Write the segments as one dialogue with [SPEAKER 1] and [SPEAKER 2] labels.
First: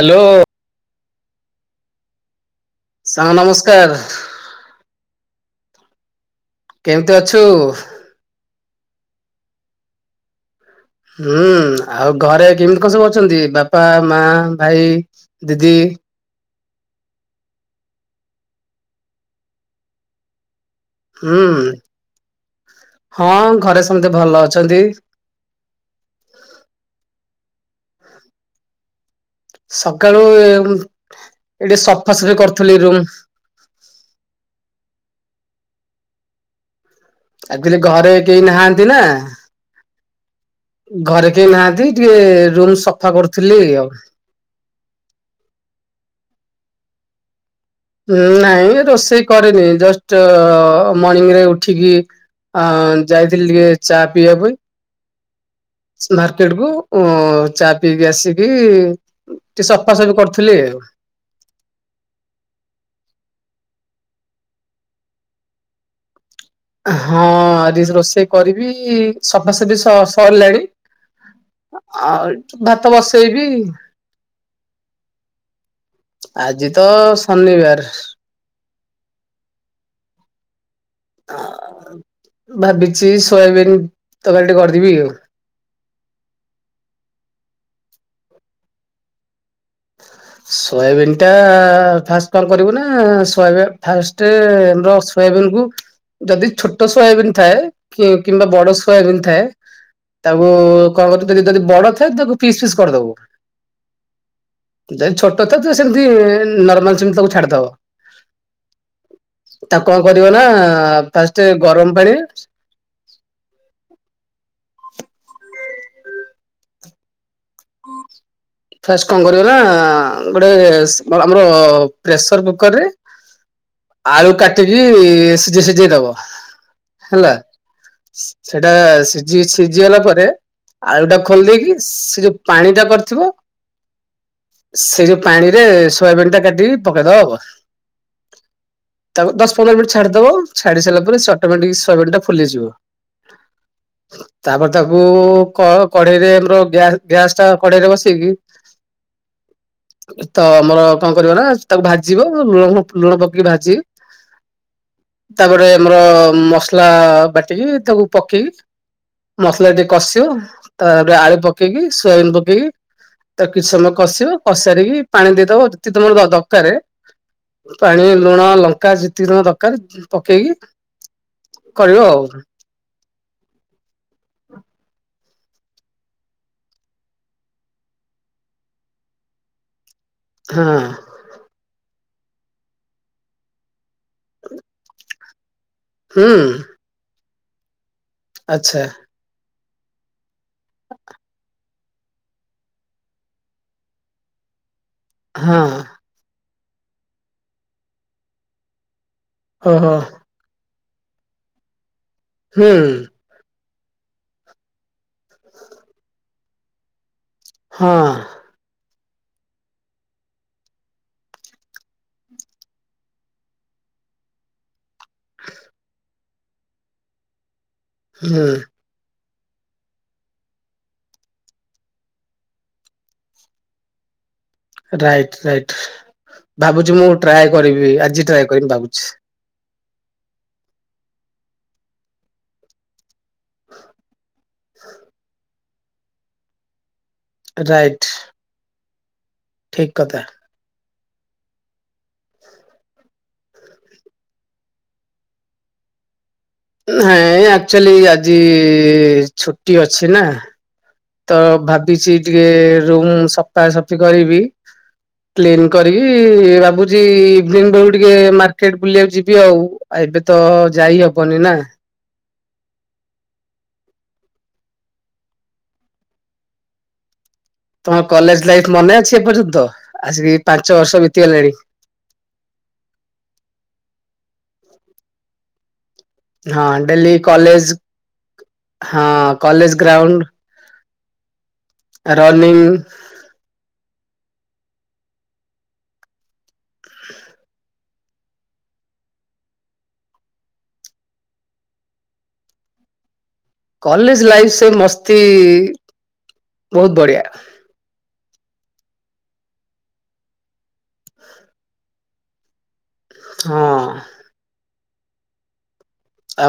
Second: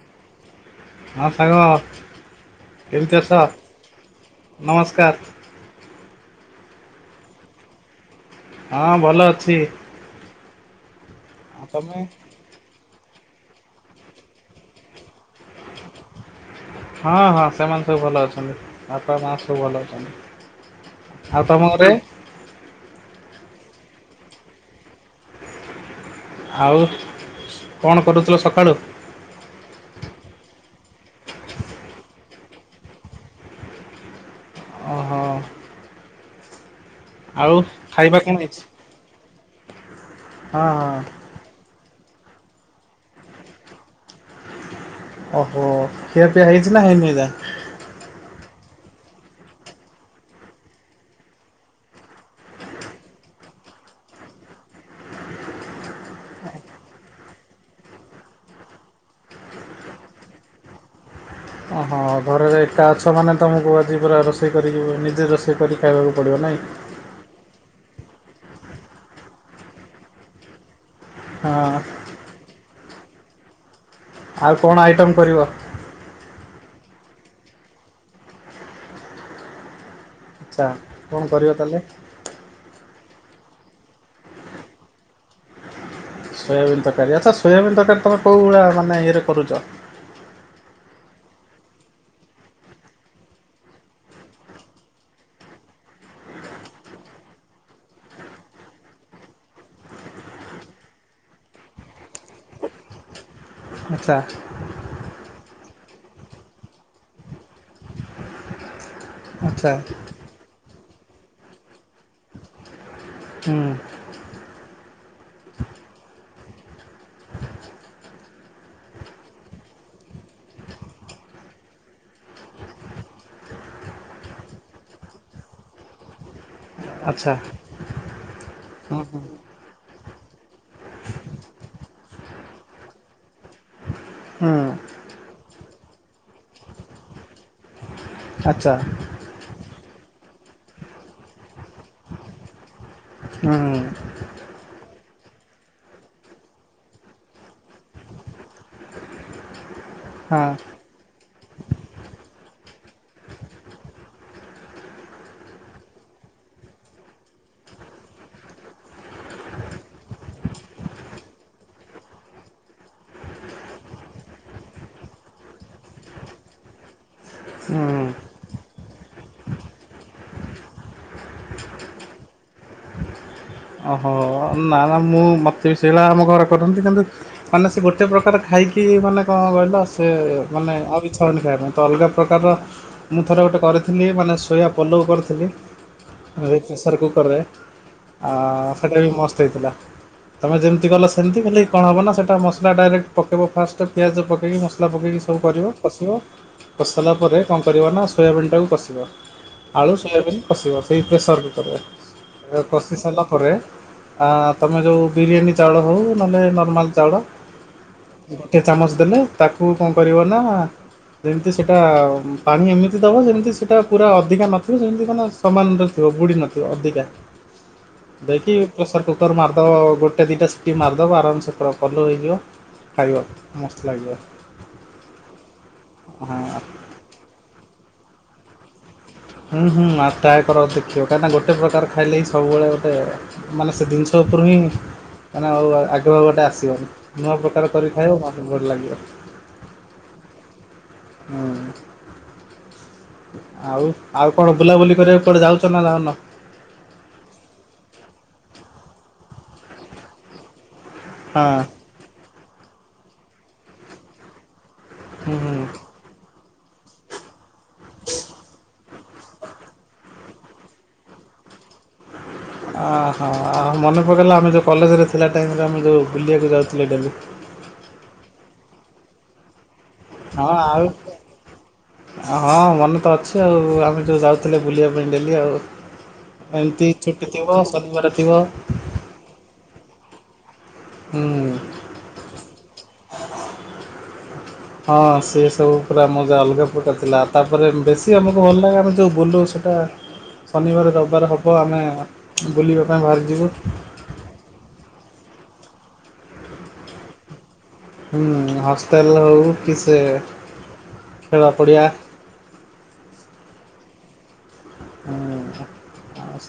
[SPEAKER 1] Hello.
[SPEAKER 2] ହଁ ସାଙ୍ଗ କେମିତି
[SPEAKER 1] ସାଙ୍ଗ
[SPEAKER 2] ଅଛ?
[SPEAKER 1] ନମସ୍କାର
[SPEAKER 2] ନମସ୍କାର!
[SPEAKER 1] କେମିତି ଅଛୁ।
[SPEAKER 2] ହଁ ଭଲ ଅଛି।
[SPEAKER 1] ହୁଁ ଆଉ ଘରେ କେମିତି କଣ ସବୁ ଅ ଅଛନ୍ତି ବାପା ମା ଭାଇ ଦିଦି?
[SPEAKER 2] ହଁ ହଁ ସେମାନେ ସବୁ ଭଲ ଅଛନ୍ତି ବାପା ମା ସବୁ ଭଲ ଅଛନ୍ତି।
[SPEAKER 1] ହୁଁ
[SPEAKER 2] ଆଉ ତମ ଘରେ?
[SPEAKER 1] ହଁ ଘରେ ସମସ୍ତେ ଭଲ ଅଛନ୍ତି।
[SPEAKER 2] ଆଉ କଣ କରରୁଛ ସଖାଳୁ?
[SPEAKER 1] ସକାଳୁ ଏଠି ସଫାସଫି କରୁଥିଲି ରୁମ୍।
[SPEAKER 2] ଓ। ଆଉ
[SPEAKER 1] ଆଚଲି ଘରେ
[SPEAKER 2] ଖାଇବା କଣ
[SPEAKER 1] କେହି
[SPEAKER 2] ହେଇଛି?
[SPEAKER 1] ନାହାନ୍ତି ନା
[SPEAKER 2] ହଁ ହଁ
[SPEAKER 1] ଘରେ କେହି ନାହାନ୍ତି ଟିକେ ରୁମ ସଫା କରୁଥିଲି ଆଉ।
[SPEAKER 2] ଓହୋ ଖିର ପିଇଆ ହେଇଛି ନା ହେଇନି ଯା?
[SPEAKER 1] ନାଇଁ ରୋଷେଇ କରେନି ଜଷ୍ଟ ମର୍ଣିଂ ରେ ଉଠିକି ଆ ଯାଇଥିଲି ଟିକେ ଚା ପିଇବା ପାଇଁ ମାର୍କେଟ କୁ ଚା ପିଇକି ଆସିକି ଟିକେ ସଫା ସଫି କରୁଥିଲି। [inaudible]
[SPEAKER 2] ଓହୋ। ହଁ ଘରେ ଏକା ଅଛ ମାନେ ତୁମକୁ, ଆଜି ପୁରା ରୋଷେଇ କରିକ ନିଜେ ରୋଷେଇ କରି ଖାଇବାକୁ ପଡ଼ିବ ନାହିଁ।
[SPEAKER 1] ହଁ ଆରି ରୋଷେଇ କରିବି ସଫାସଫି ସରିଲାଣି
[SPEAKER 2] ହଁ
[SPEAKER 1] ଆଉ ଭାତ ବସେଇବି
[SPEAKER 2] ଆଉ କଣ ଆଇଟମ୍ କରିବ?
[SPEAKER 1] ଆଜି ତ ଶନିବାର
[SPEAKER 2] ଆଚ୍ଛା କଣ କରିବ ତାହେଲେ?
[SPEAKER 1] ଭାବିଛିି ସୋୟାବିନ ତକା ଟିକେ କରିଦେବି ଆଉ।
[SPEAKER 2] ସୋୟାବିନ୍ ତରକାରୀ ଆଚ୍ଛା ସୋୟାବିନ୍ ତରକାରୀ ତମେ କେଉଁ ଭଳିଆ ମାନେ ଇଏରେ କରୁଛ?
[SPEAKER 1] ସୋୟାବିିନ ଟା ଫାଷ୍ଟ କଣ କରିବୁ ନା ଫାଷ୍ଟ ଆମର ସୋୟାବନ୍ କୁ ଯଦି ଛୋଟ ଶୟବନ୍ ଥାଏ କିମ୍ବା ବଡ ଶୟବନ୍ ଥାଏ ତାକୁ କଣ କରୁୁ ଯଦି ଯଦି ବଡ ଥାଏ ତାକୁ ପିସ୍ ପିସ୍ କରିଦବୁ
[SPEAKER 2] ଆଚ୍ଛା।
[SPEAKER 1] ଯଦି ଛୋଟ ଥାିବ ସେମିତି ନର୍ମାଲ ସେମିତି ତାକୁ
[SPEAKER 2] ଆଚ୍ଛା
[SPEAKER 1] ଛାଡିଦବ ତାକୁ କଣ କରିବ ନା ଫାଷ୍ଟ ଗରମ ପାଣି
[SPEAKER 2] ହୁଁ।
[SPEAKER 1] ଫାଷ୍ଟ କଣ କର ନା ଗୋଟେ ଆମର ପ୍ରେସର କୁକରରେ ଆଳୁ କାଟିକି ସିଝେଇ ସିଝେଇ ଦବ।
[SPEAKER 2] ଆଚ୍ଛା
[SPEAKER 1] ହେଲା ସେଟା
[SPEAKER 2] ହୁଁ ହୁଁ
[SPEAKER 1] ସିଝି ସିଝିଗଲା ପରେ ଆଳୁ ଟା ଖୋଲି ଦେଇେଇକି ସେ ଯୋଉ ପାଣି ଟା କରିଥିବ
[SPEAKER 2] ହୁଁ
[SPEAKER 1] ସେଇ ଯୋଉ ପାଣିରେ ସୋୟାବିିନ ଟା କାଟିକି ପକେଇଦବା।
[SPEAKER 2] ଆଚ୍ଛା
[SPEAKER 1] ତାକୁ ଦଶ ପନ୍ଦର ମିନିଟ ଛାଡ଼ିଦେବ ଛାଡି ସାରିଲ ପରେ ସେ ଅଟୋଟିକ ଶହେ ମିନିଟା ଫଲିଯିବ [unintelligible]
[SPEAKER 2] ହୁଁ।
[SPEAKER 1] ତାକୁ କଢେଇରେ ଆମର ଗ୍ୟାସ୍ ଟା କଢେଇରେ ବସେଇକି
[SPEAKER 2] [inaudible] ହଁ
[SPEAKER 1] ତ ଆମର କଣ କରିବ ନା ତାକୁ ଭାଜିବ ଲୁଣ ଲୁଣ ପକେଇକି ଭାଜି
[SPEAKER 2] ହ [inaudible]
[SPEAKER 1] ତାପରେ ଆମର ମସଲା ବାଟିକି ତାକୁ ପକେଇକି ମସଲା ଟିକେ କଷିବ ତାପରେ ଆଳୁ ପକେଇକି ସୋୟାବନ ପକେଇକି ତାକୁ କିଛି ସମୟ କଷିବ କଷାରିକି ପାଣି ଦେଇଦବ ଯତି ତମର ଦରକାର
[SPEAKER 2] ହୁଁ
[SPEAKER 1] ପାଣି ଲୁଣ ଲଙ୍କା ଯେତିକ ଦରକାର ପକେଇକି କରିବ ଆଉ।
[SPEAKER 2] ଓହୋ। [unintelligible] [unintelligible] ଥିଲି ମାନେ
[SPEAKER 1] ହଁ
[SPEAKER 2] ସୋୟା ପୋଲାଉ କରିଥିଲି ପ୍ରେସର
[SPEAKER 1] ହୁଁ
[SPEAKER 2] କୁକରରେ। ଆ
[SPEAKER 1] ଆଚ୍ଛା
[SPEAKER 2] ସେଇଟା ବି ମସ୍ତ ହେଇଥିଲା ତମେ ଯେମିତି ଗଲ ସେମିତି ହେଲେ
[SPEAKER 1] ହଁ
[SPEAKER 2] [unintelligible] [unintelligible]
[SPEAKER 1] ଓହୋ
[SPEAKER 2] ଆଳୁ ସୋୟାବିନ୍‌ କଷିବ ସେଇ ପ୍ରେସର କୁକରରେ
[SPEAKER 1] ହୁଁ
[SPEAKER 2] କଷି ସାରିଲା ପରେ ଆ ତମେ ଯଉ ବିରିୟାନୀ ଚାଉଳ ହଉ ନହେଲେ ନର୍ମାଲ ଚାଉଳ
[SPEAKER 1] ହଁ
[SPEAKER 2] ଗୋଟେ ଚାମଚ [unintelligible] ଯେମତି ସେଟା ପାଣି ଏମିତି ଦବା ଯେମିତି ସେଟା ପୁରା ଅଧିକା ନଥିବ ଯେମିତି ମାନେ ସମାନରେ ଥିବ ବୁଡି ନଥିବ ଅଧିକା।
[SPEAKER 1] ହୁଁ।
[SPEAKER 2] ପ୍ରେସର୍ କୁକର୍ ମାରିଦବ ଗୋଟେ ଦିଟା ସିଟି ମାରିଦବ ଆରାମସେ ପୁରା ପଲଉ ହେଇଯିବ। ଖାଇବା ମସ୍ତ ଲାଗିବ।
[SPEAKER 1] ରାଇଟ ରାଇଟ
[SPEAKER 2] ହଁ।
[SPEAKER 1] ଭାବୁଛି ମୁଁ ଟ୍ରାଏ କରିବି ଆଜି ଟ୍ରାଏ କରିବି ଭାବୁଛି।
[SPEAKER 2] ହୁଁ ହୁଁ ଆ ଟ୍ରାଏ କର ଦେଖିବ କାହିଁକିନା ଗୋଟେ ପ୍ରକାର ଖାଇଲେ ହିଁ ସବୁବେଳେ ଗୋଟେ ମାନେ ସେ ଜିନିଷ ଉପରୁ ହିଁ ମାନେ ଆଉ ଆଗ୍ରହ ଗୋଟେ ଆସିବନି। ନୂଆ ପ୍ରକାର
[SPEAKER 1] ରାଇଟ
[SPEAKER 2] କରିଥାଏ ଆ ମୋତେ ଭଲ ଲାଗିବ [unintelligible]
[SPEAKER 1] ଠିକ କଥା।
[SPEAKER 2] ହୁଁ। ଆଉ ଆଉ କଣ ବୁଲାବୁଲି କରିବାକୁ କୁଆଡ଼େ ଯାଉଛ ନା ଯାଉନ?
[SPEAKER 1] ନାଇଁ ଆକ୍ଚୁଆଲି ଆଜି ଛୁଟି ଅଛି ନା ତ
[SPEAKER 2] ହଁ
[SPEAKER 1] ଭାବିଛି ଟିକେ ରୁମ ସଫାସଫି କରିବି
[SPEAKER 2] ହୁଁ ହୁଁ
[SPEAKER 1] କ୍ଲିନ କରିକି ଭାବୁଛି ଇଭିନିଂ ବେଳକୁ ଟିକେ ମାର୍କେଟ ବୁଲିବାକୁ ଯିବି ଆଉ ଏବେ ତ ଯାଇ ହବନି ନା।
[SPEAKER 2] ଅ ହୋ ଆ ମନେ ପକେଇଲା ଆମେ ଯେଉଁ କଲେଜରେ ଥିଲା ଟାଇମରେ ଆମେ ଯେଉଁ ବୁଲିବାକୁ ଯାଉଥିଲେ ଡେଲି।
[SPEAKER 1] ତମ କଲେଜ ଲାଇଫ ମନେ ଅଛି ଏପର୍ଯ୍ୟନ୍ତ? ଆସିକି
[SPEAKER 2] ହଁ
[SPEAKER 1] ପାଞ୍ଚ
[SPEAKER 2] ଆଉ
[SPEAKER 1] ବର୍ଷ ବିତିଗଲାଣି।
[SPEAKER 2] ସେ ଆଉ ଆମେ ଯଉଁ ଯାଉଥିଲେ ବୁଲିବା ପାଇଁ ଡେଲି ଆଉ।
[SPEAKER 1] ହଁ
[SPEAKER 2] ଏମିତି
[SPEAKER 1] ଡେଲି
[SPEAKER 2] ଛୁଟି ଥିବ
[SPEAKER 1] କଲେଜ
[SPEAKER 2] ଶନିବାର ଥିବ।
[SPEAKER 1] ହଁ କଲେଜ ଗ୍ରାଉଣ୍ଡ
[SPEAKER 2] ହୁଁ।
[SPEAKER 1] ରନିଂ।
[SPEAKER 2] ହଁ ସେ ସବୁ ପୁରା ମଜା ଅଲଗା ପ୍ରକାର ଥିଲା ତାପରେ ବେଶୀ ଆମକୁ ଭଲ ଲାଗେ ଆମେ ଯୋଉ ବୁଲୁ ସେଇଟା ଶନିବାର ରବିବାର ହେବ ଆମେ ବୁଲିବା ପାଇଁ ବାହାରିଯିବୁ।
[SPEAKER 1] କଲେଜ ଲାଇଫ ସେ ମସ୍ତି ବହୁତ ବଢିଆ।
[SPEAKER 2] ହୁଁ ହଷ୍ଟେଲ ହଉ କି ସେ ଖେଳ ପଡିଆ।
[SPEAKER 1] ହଁ।
[SPEAKER 2] [unintelligible]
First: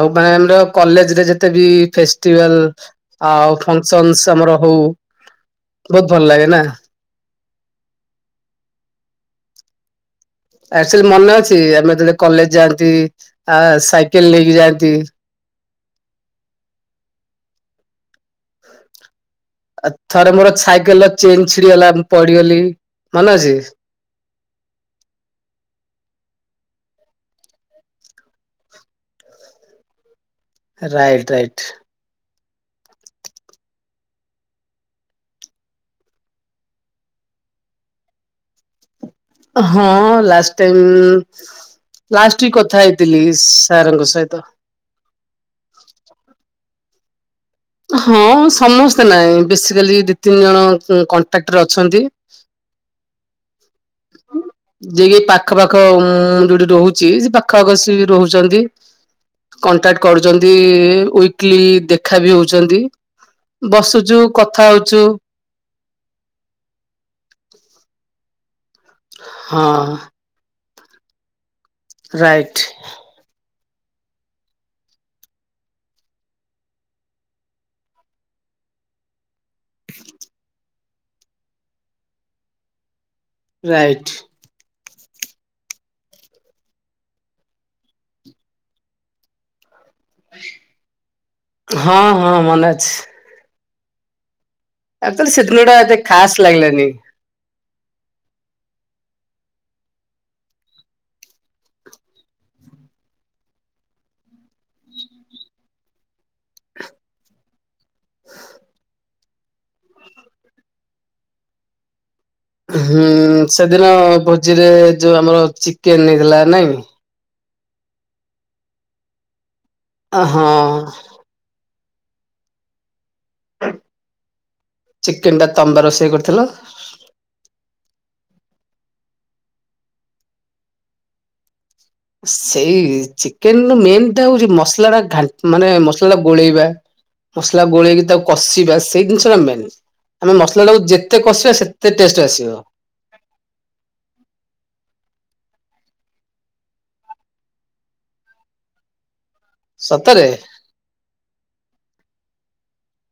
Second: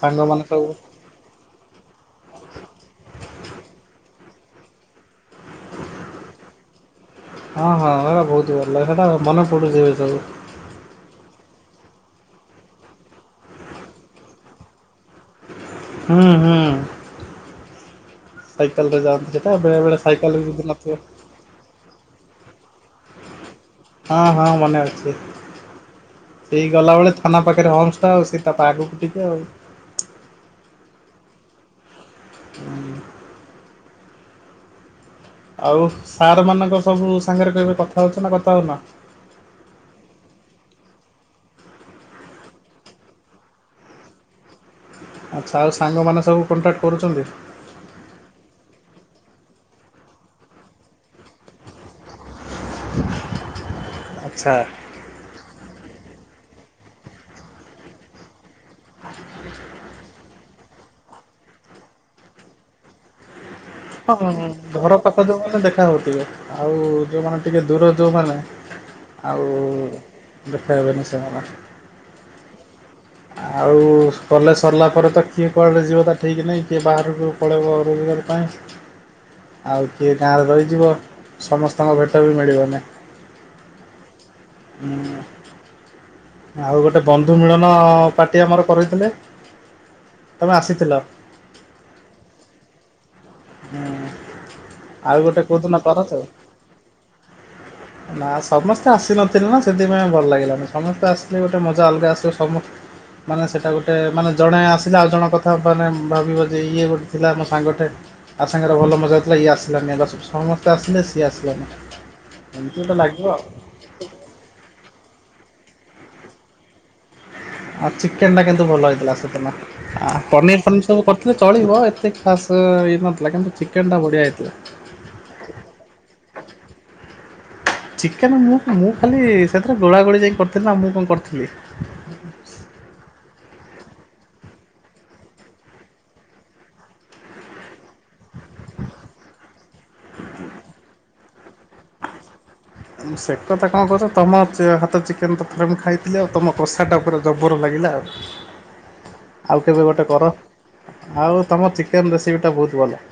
[SPEAKER 1] ଆଉ [unintelligible]
[SPEAKER 2] ସବୁ
[SPEAKER 1] କଲେଜରେ ଯେତେ ବି ଫେଷ୍ଟିଭାଲ ଆଉ ଫଙ୍କସନସ୍ ତମର ହଉ ବହୁତ୍ ଭଲ ଲାଗେ ନା?
[SPEAKER 2] ହଁ ହଁ ବହୁତ ଭଲ ଲାଗେ ସେଟା ଆଉ ମନେ ପଡୁଛି ଏ ସବୁ।
[SPEAKER 1] ଆକ୍ଚୁଆଲି ମନେ ଅଛି ଆମେ ଯେତେବଳେ କଲେଜ ଯାଆନ୍ତି, ଆ ସାଇକେଲ ନେଇକି ଯାଆନ୍ତି।
[SPEAKER 2] ହୁଁ ହୁଁ। ସାଇକଲରେ ଯାଆନ୍ତି। ବେଳେ
[SPEAKER 1] ଆଉ
[SPEAKER 2] ବେଳେ
[SPEAKER 1] ଥରେ
[SPEAKER 2] ସାଇକେଲ
[SPEAKER 1] ମୋର
[SPEAKER 2] ବି ଯଦି ନଥିବ
[SPEAKER 1] ସାଇକେଲର ଚେନ୍ ଛିଡିଗଲା, ପଡିଗଲି ମନେ ଅଛି?
[SPEAKER 2] ହଁ ହଁ ମନେ ଅଛି। ହେଇ ଗଲାବେଳେ ଥାନା ପାଖରେ ହମ୍ପସଟା ଆଉ ସେ ତା ପାଖକୁ ଟିକେ ଆଉ।
[SPEAKER 1] Right right.
[SPEAKER 2] [unintelligible] ଆଉ ସାର୍ ମାନଙ୍କ ସବୁ ସାଙ୍ଗରେ କେବେ କଥା ହଉଛ ନା କଥା ହଉନ?
[SPEAKER 1] ହଁ ଲାଷ୍ଟ ଟାଇମ୍। ଲାଷ୍ଟ ୱିକ୍ କଥା ହେଇଥିଲି ସାରଙ୍କ ସହିତ।
[SPEAKER 2] ଆଚ୍ଛା ଆଉ ସାଙ୍ଗମାନେ ସବୁ କଣ୍ଟାକ୍ଟ କରୁଛନ୍ତି?
[SPEAKER 1] ହଁ ସମସ୍ତେ ନାଇଁ ବେସିକାଲି ଦି ତିନି ଜଣ କଣ୍ଟାକ୍ଟରେ ଅଛନ୍ତି।
[SPEAKER 2] ଆଚ୍ଛା।
[SPEAKER 1] ଯିଏ ପାଖ ପାାଖ ଉଁ ଯୋଉଠି ରହୁଛି, ସେ ପାଖଆଖ ସେ ରହୁଛନ୍ତି। କଣ୍ଟାକ୍ଟ କରୁଛନ୍ତି, ୱିକଲି ଦେଖା ବି ହଉଛନ୍ତି।
[SPEAKER 2] ହଁ
[SPEAKER 1] ବସୁଛୁ
[SPEAKER 2] ହଁ ହଁ
[SPEAKER 1] କଥା
[SPEAKER 2] ଘର
[SPEAKER 1] ହଉଛୁ
[SPEAKER 2] ପାଖ ଯୋଉମାନେ ଦେଖା ହଉଥିବେ ଆଉ ଯୋଉମାନେ ଟିକେ ଦୂର ଯୋଉମାନେ। ଆଉ
[SPEAKER 1] ହଁ
[SPEAKER 2] ଦେଖାହେବେନି ସେମାନେ।
[SPEAKER 1] ରାଇଟ୍।
[SPEAKER 2] ଆଉ କଲେଜ୍ ସରିଲା ପରେ ତ କିଏ କୁଆଡ଼େ ଯିବ ତା ଠିକ ନାହିଁ, କିଏ ବାହାରକୁ ପଳେଇବ ରୋଜଗାର ପାଇଁ। ଆଉ କିଏ ଗାଁରେ ରହିଯିବ, ସମସ୍ତଙ୍କ ଭେଟ ବି ମିଳିବନି।
[SPEAKER 1] ରାଇଟ୍।
[SPEAKER 2] [inaudible] ଆଉ ଗୋଟେ ବନ୍ଧୁ ମିଳନ ପାର୍ଟି ଆମର କରେଇଥିଲେ।
[SPEAKER 1] ହଁ ହଁ ମନେ ଅଛି।
[SPEAKER 2] ହୁଁ ଆଉ
[SPEAKER 1] ଆକ୍ଚୁଆଲି
[SPEAKER 2] ଗୋଟେ
[SPEAKER 1] ସେଦିନ ଟା
[SPEAKER 2] କୋଉଦିନ
[SPEAKER 1] ଏତେ
[SPEAKER 2] କରନ୍ତେ?
[SPEAKER 1] ଖାସ୍ ଲାଗିଲାନି।
[SPEAKER 2] ନା ସମସ୍ତେ ଆସିନଥିଲେ ନା ସେଥିପାଇଁ ଭଲ ଲାଗିଲାନି ସମସ୍ତେ ଆସିଲେ ଗୋଟେ ମଜା ଅଲଗା ଆସିବ ସମସ୍ତେ ମାନେ ସେଇଟା ଗୋଟେ ମାନେ ଜଣେ ଆସିଲା ଆଉ ଜଣେ କଥା ମାନେ ଭାବିବ ଯେ ଇଏ ଗୋଟେ ଥିଲା ମୋ ସାଙ୍ଗଟେ ଆ ସାଙ୍ଗରେ ଭଲ ମଜା ଥିଲା ଇଏ ଆସିଲାନି, ଆଗ ସମସ୍ତେ ଆସିଲେ ସିଏ ଆସିଲାନି। ଏମିତି ଗୋଟେ
[SPEAKER 1] ହୁଁ
[SPEAKER 2] ଲାଗିବ ଆଉ।
[SPEAKER 1] ସେଦିନ ଭୋଜିରେ ଯୋଉ ଆମର ଚିକେନ ହେଇଥିଲା ନାଇଁ?
[SPEAKER 2] ଆଉ ଚିକେନଟା କିନ୍ତୁ ଭଲ ହେଇଥିଲା ସେଦିନ।
[SPEAKER 1] ହଁ
[SPEAKER 2] ପନିର ଫନିର ସବୁ କରିଥିଲେ ଚଳିବ। [unintelligible] ଚିକେନଟା ବଢ଼ିଆ ହେଇଥିଲା।
[SPEAKER 1] ଚିକେନଟା ତମେତ ରୋଷେଇ କରିଥିଲ।
[SPEAKER 2] ଚିକେନ ମୁଁ ମୁଁ ଖାଲି ସେଥିରେ ଗୋଳା ଗୋଳି ଯାଇ କରିଥିଲି ନା ଆଉ ମୁଁ କଣ କରିଥିଲି?
[SPEAKER 1] କିନ୍ତୁ ମେନ୍ ଟା ହଉଛି ମସଲାଟା ମାନେ ମସଲା ଟା ଗୋଳେଇବା। ମସଲା ଗୋଳେଇକି ତାକୁ କଷିବା, ସେଇ ଜିନିଷଟା ମେନ। ଆମେ ମସଲାଟାକୁ ଯେତେ କଷିବା ସେତେ ଟେଷ୍ଟ ଆସିବ।
[SPEAKER 2] ସେ କଥା କଣ କହୁଛ ତମ ହାତ ଚିକେନ ତ ଥରେ ମୁଁ ଖାଇଥିଲି ଆଉ ତମ କଷାଟା ପୁରା ଜବର ଲାଗେ। ଥିଲା ଆ ଆଉ କେବେ ଗୋଟେ
[SPEAKER 1] ସତରେ।
[SPEAKER 2] କର। ଆଉ ତମ କେନ୍ ରେସିପି ଟା ବହୁତ ଭଲ।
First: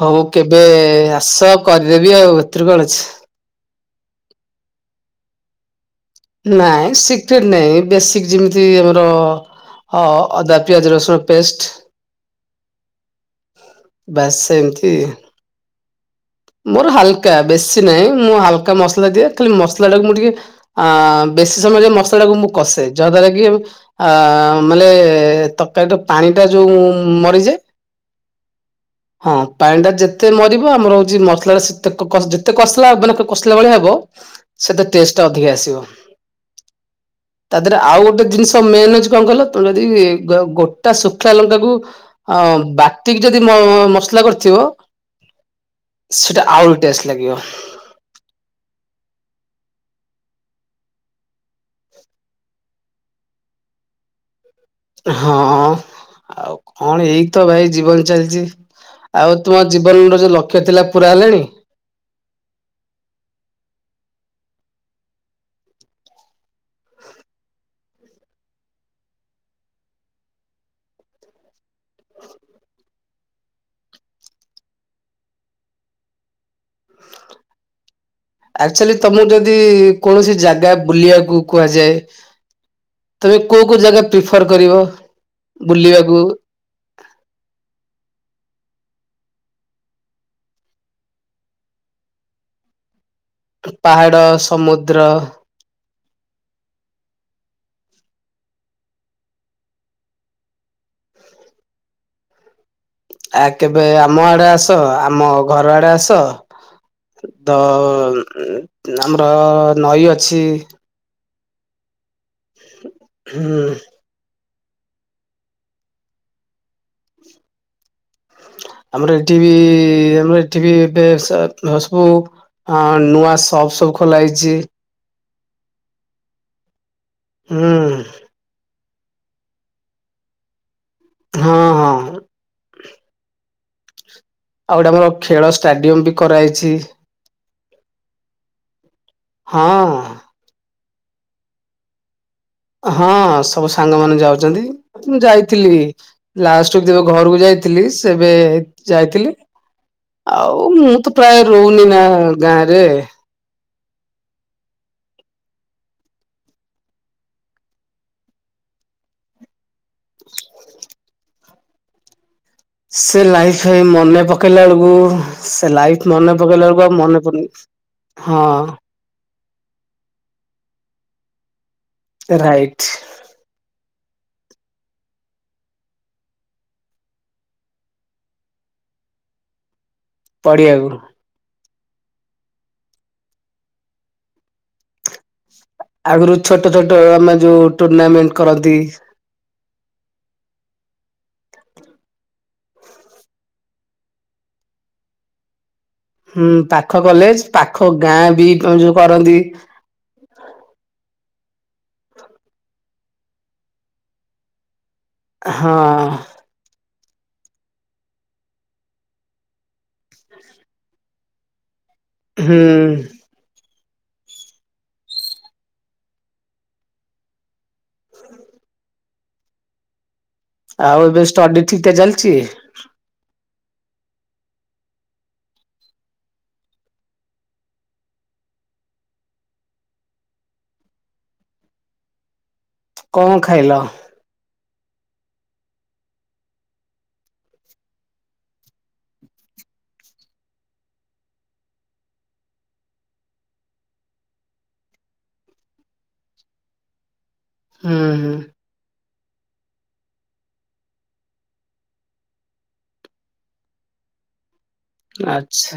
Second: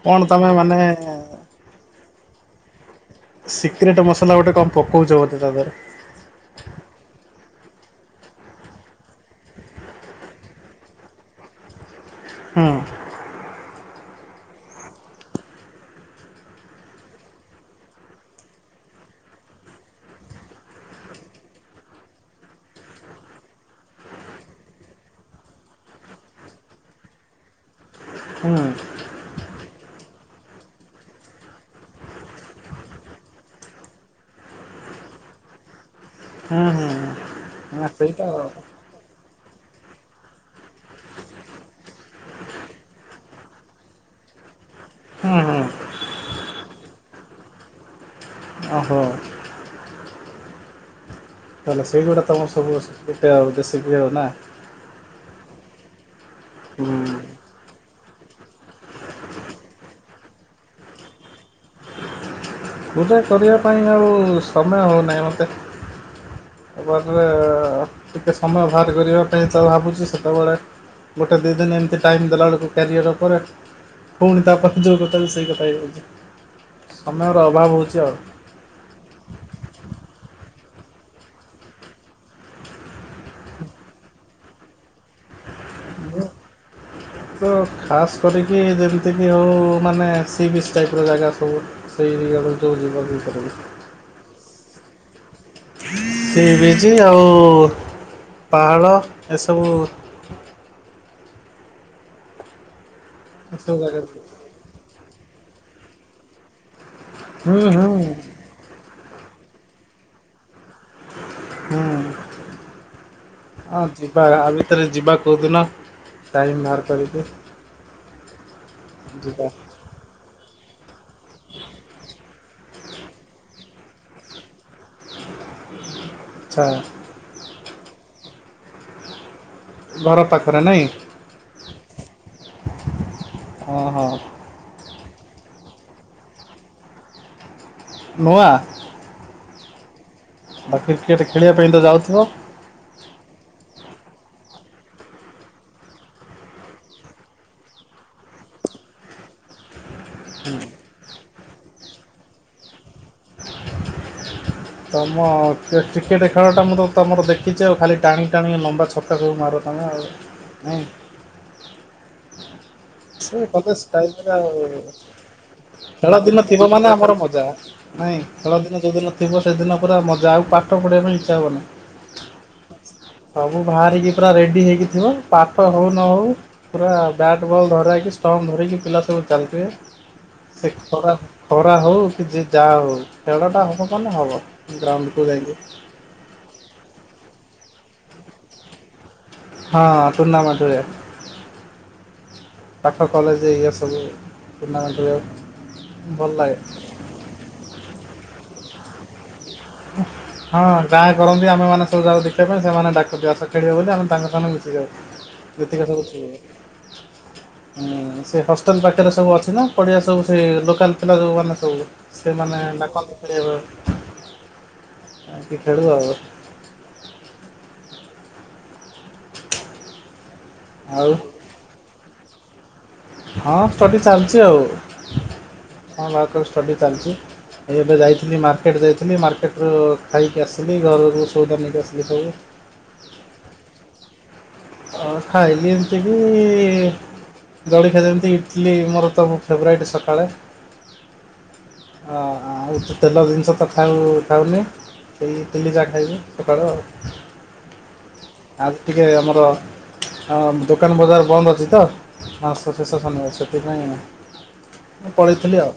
[SPEAKER 1] ହଉ
[SPEAKER 2] କଣ ତମେ
[SPEAKER 1] କେବେ
[SPEAKER 2] ମାନେ
[SPEAKER 1] ଆସ କରିଦେବି ଆଉ ଏଥିରୁ କଣ ଅଛି।
[SPEAKER 2] ସିକ୍ରେଟ୍ ମସଲା ଗୋଟେ କଣ ପକଉଚ ବୋଧେ ତା ଦେହରେ?
[SPEAKER 1] ନାଇଁ ସିକ୍ରେଟ୍ ନାଇଁ ଏଇ ବେସିକ୍ ଯେମିତି ଆମର ହଁ ଅଦା ପିଆଜ ରସୁଣ ପେଷ୍ଟ।
[SPEAKER 2] ହଁ।
[SPEAKER 1] ବାସ୍ ସେମତି। ମୋର ହାଲକା ବେଶୀ ନାହିଁ। ମୁଁ ହାଲକା ମସଲା ଦିଏ। ଖାଲି ମସଲାଟାକୁ ମୁଁ ଟିକେ ଆ, ଆଁ, ବେଶୀ ସମୟ ଯାଏ ମସଲାକୁ ମୁଁ କଷେ। ଯାହା ଦ୍ବାରା କି ମୁଁ ଆ, ମାନେ ତରକାରୀର ପା ପାଣି ଟା ଯୋଉ ମରିଯାଏ।
[SPEAKER 2] ହୁଁ
[SPEAKER 1] ହଁ ପାଣି ଟା ଯେତେ ମରିବ ଆମର ଯେ ମସଲାଟା ସେତେ କ-କଷ ଯେତେ କଷିଲା ବେଲକୁ କଷିଲା ଭଳିଆ ହେବ ସେତେ ଟେଷ୍ଟ ଟା ଅଧିକା ଆସିବ।
[SPEAKER 2] ହୁଁ ହୁଁ
[SPEAKER 1] ତା ଦେହରେ
[SPEAKER 2] ନା
[SPEAKER 1] ଆଉ
[SPEAKER 2] ସେଇଟା
[SPEAKER 1] ଗୋଟେ ଜିନିଷ ମେନ୍ ଅଛି କଣ କହିଲ? ଯଦି ଗୋ ଗୋଟା ଶୁଖିଲା ଲଙ୍କାକୁ ଅ, ବାଟିକି ଯଦି ମ- ମସଲା କରିଥିବ
[SPEAKER 2] ହୁଁ, ହୁଁ।
[SPEAKER 1] ସେଟା ଆହୁରି ଟେଷ୍ଟ ଲାଗିବ।
[SPEAKER 2] ଓହୋ! ତାହେଲେ ସେଇଗୁଡା ତୋମର ସବୁ ଯେତେ ଆଉ ଦେଶୀ କି ହବ ନା।
[SPEAKER 1] ହଁ ଆଉ କଣ
[SPEAKER 2] ହୁଁ।
[SPEAKER 1] ଏଇ ତ ଭାଇ ଜୀବନ। ଚାଲିଚି। ଆଉ ତୁମ ଜୀବନର ଯୋଉ ଲକ୍ଷ୍ୟ ଥିଲା ପୁରା ହେଲାଣି?
[SPEAKER 2] ପୁରା କରିବା ପାଇଁ ଆଉ ସମୟ ହଉନାହିଁ ମୋତେ। ଏପଟରେ ଟିକେ ସମୟ ବାହାର କରିବା ପାଇଁ ତ ଭାବୁଛି। ସେତେବେଳେ ଗୋଟେ ଦି ଦିନ ଏମିତି ଟାଇମ୍ ଦେଲାବେଳକୁ କ୍ୟାରିଅର୍ ଉପରେ ପୁଣି ତା ପ୍ରତିଯୋଗ କଥା ବି ସେଇ କଥା ହେଇ ହଉଚି। ସମୟର ଅଭାବ ହଉଚି ଆଉ।
[SPEAKER 1] ଆକ୍ଚୁଲି ତୋମକୁ ଯଦି କୌଣସି ଜାଗା ବୁଲିବାକୁ କୁହାଯାଏ ତୁମେ କୋଉ କୋଉ ଜାଗା ପ୍ରିଫର୍ କରିବ? ବୁଲିବାକୁ
[SPEAKER 2] ମୁଁ ତ ଖାସ୍ କରିକି ଯଦି ଏତିକି ହଉ ମାନେ ସି ବିଚ୍ ଟାଇପ୍ ର ଜାଗା ସବୁ ସେଇ ଆଡ଼କୁ ଯୋଉ ଯିବାକୁ କରୁଛି।
[SPEAKER 1] ପାହାଡ, ସମୁଦ୍ର
[SPEAKER 2] ସି ବିଚ୍ ଆଉ ପାହାଡ଼ ଏସବୁ।
[SPEAKER 1] ଆ,
[SPEAKER 2] ଏସବୁ
[SPEAKER 1] କେବେ
[SPEAKER 2] ଜାଗା
[SPEAKER 1] ଆମ ଆଡେ ଆସ। ଆମ ଘର ଆଡେ ଆସ।
[SPEAKER 2] ହୁଁ
[SPEAKER 1] ତ
[SPEAKER 2] ହୁଁ
[SPEAKER 1] ଉଁ, ଆମର ନଈ ଅଛି।
[SPEAKER 2] ହୁଁ,
[SPEAKER 1] ହୁଁ
[SPEAKER 2] ଆ, ଯିବା ଘାବି ଥରେ ଯିବା କୋଉଦିନ ଟାଇମ୍ ବାହାର କରିକି।
[SPEAKER 1] ଆମର ଏଠି
[SPEAKER 2] ଯିବା
[SPEAKER 1] ବି ଆମର ଏଠି ବି ଏବେ ସା-ନ-ସବୁ ଅଁ, ନୂଆ ସପ୍ ସବୁ ଖୋଲା ହେଇଚି।
[SPEAKER 2] ଛା
[SPEAKER 1] ହୁଁ।
[SPEAKER 2] ଘର ପାଖରେ ନାଇଁ?
[SPEAKER 1] ହଁ ହଁ।
[SPEAKER 2] ଅଁ, ହଁ।
[SPEAKER 1] ଆଉ ଗୋଟେ ଆମର ଖେଳ ଷ୍ଟାଡିୟମ୍ ବି କରାହେଇଛି।
[SPEAKER 2] ନୂଆ?
[SPEAKER 1] ହଁ।
[SPEAKER 2] ଆ, କ୍ରିକେଟ୍ ଖେଳିବା ପାଇଁ ତ ଯାଉଥୁବ?
[SPEAKER 1] ହଁ ସବୁ ସାଙ୍ଗମାନେ ଯାଉଚନ୍ତି। ମୁଁ ଯାଇଥିଲି ଲାଷ୍ଟକୁ ଯେବେ ଘରକୁ ଯାଇ ଥିଲି ସେବେ ଯାଇଥିଲି। ଆଉ ମୁଁ ତ ପ୍ରାୟ ରଉନି ନା ଗାଁରେ।
[SPEAKER 2] ହ ତୋମ କେ-କ୍ରିକେଟ୍ ଖେଳଟା ମୁଁ ତ ତୋମର ଦେଖିଚି ଆଉ ଖାଲି ଟାଣି ଟାଣିକି ଲମ୍ବା ଛକା ସବୁ ମାର। ତୋମେ ଆଉ ନାଇଁ। ସେ
[SPEAKER 1] ଲାଇଫ୍ ହେଇ
[SPEAKER 2] କଲେଜ୍ ଟାଇମ୍
[SPEAKER 1] ମନେ
[SPEAKER 2] ରେ ଆଉ
[SPEAKER 1] ପକେଇଲା ବେଳକୁ ସେ ଲାଇଫ୍
[SPEAKER 2] ଖେଳ
[SPEAKER 1] ମନେ
[SPEAKER 2] ଦିନ
[SPEAKER 1] ପକେଇଲା
[SPEAKER 2] ଥିବ
[SPEAKER 1] ବେଳକୁ ଆଉ
[SPEAKER 2] ମାନେ ଆମର
[SPEAKER 1] ମନେ ପଡୁନି।
[SPEAKER 2] ମଜା। ନାଇଁ
[SPEAKER 1] ହଁ
[SPEAKER 2] ଖେଳ ଦିନ ଯଉଦିନ ଥିବ ସେଦିନ ପୁରା ମଜା ଆଉ ପାଠ ପଢ଼ିବା ପାଇଁ ଇଚ୍ଛା ହବନି।
[SPEAKER 1] ରାଇଟ୍
[SPEAKER 2] ସବୁ ବାହାରିକି ପୁରା ରେଡ଼ି ହେଇକି ଥିବ ପାଠ ହଉ ନ ହଉ ପୁରା ବ୍ୟାଟ୍ ବଲ୍ ଧରା ହେଇକି ଷ୍ଟମ୍ପ ଧରିକି ପିଲା ସବୁ ଚାଲିଥିବେ ସେ
[SPEAKER 1] ପଡିଆକୁ।
[SPEAKER 2] ଖରା ଖରା ହଉ କି ଯି ଯାହା ହଉ। ଖେଳଟା ହବ‌ ମାନେ ହବ ଗ୍ରାଉଣ୍ଡକୁ ଯାଇଁକି।
[SPEAKER 1] ଆଗରୁ ଛୋଟ ଛୋଟ ଆମେ ଯୋଉ ଟୁର୍ନାମେଣ୍ଟ କରନ୍ତି।
[SPEAKER 2] ହଁ ଟୁର୍ନାମେଣ୍ଟେ। ପାଖ କଲେଜ ଜେଇ ଗିଆ ସବୁ ଟୁର୍ନାମେଣ୍ଟ ହୁଏ। ଭଲ
[SPEAKER 1] ହୁଁ
[SPEAKER 2] ଲାଗେ।
[SPEAKER 1] ପାଖ କଲେଜ ପାଖ ଗାଁ ବି ତମେ ଯୋଉ କରନ୍ତି।
[SPEAKER 2] ହଁ ଗାଁ କରନ୍ତି ଆମେ ମାନେ ସବୁ ଯାଉ ଦେଖିବା ପାଇଁ ସେମାନେ ଡାକନ୍ତି ଆସ ଖେଳିବ ବୋଲି ଆମେ ତାଙ୍କ ସାଙ୍ଗେ ମିଶି ଯାଉ।
[SPEAKER 1] ହଁ
[SPEAKER 2] ଯେତିକ ଖେଳିଚୁ। ହୁଁ ସେ ହଷ୍ଟେଲ ପାଖରେ ସବୁ ଅଛି ନା ପଡିଆ ସବୁ ସେ ଲୋକାଲ ପିଲା ଯଉ ମାନେ ସବୁ। ସେମାନେ
[SPEAKER 1] ହୁଁ
[SPEAKER 2] ଡାକନ୍ତି ଖେଳିବା। ଆଉ କିି ଖେଳୁ ଆଉ।
[SPEAKER 1] ଆଉ ଏବେ ଷ୍ଟଡି ଠିକ ଠାକ୍ ଚାଲିଛି?
[SPEAKER 2] ହଁ ଷ୍ଟଡ଼ି ଚାଲିଛି ଆଉ କଣ ବାକୁ ଷ୍ଟଡ଼ି ଚାଲିଛି। ଏବେ ଯାଇଥିଲି ମାର୍କେଟ ଯାଇଥିଲି ମାର୍କେଟରୁ ଖାଇକି ଆସିଲି ଘର କୁ ସଉଦା ନେଇକି ଆସିଲି ସବୁ।
[SPEAKER 1] କଣ ଖାଇଲ?
[SPEAKER 2] ଅ ଖାଇଲିି ଏମିତି ବି। ଜଳିଖିଆ ଯେମିତି ଇଟିଲୀ ମୋର ତ ଫେବରେଟ୍ ସକାଳେ। ଅ ଆଉ ତ ତେଲ ଜିନିଷ ତ ଖାଉ ଖାଉନି। ସେଇ ଇଟିଲି ଯାହା ଖାଇବି ସକାଳୁ ଆଉ।
[SPEAKER 1] ହୁଁ ହୁଁ।
[SPEAKER 2] ଏ ଆମର। ହଁ ଦୋକାନ ବଜାର ବନ୍ଦ ଅଛି ତ ମାସ ଶେଷ ଶନିବାର ସେଥିପାଇଁ। ମୁଁ ପଳେଇଥିଲି
[SPEAKER 1] ଆଚ୍ଛା।
[SPEAKER 2] ଆଉ।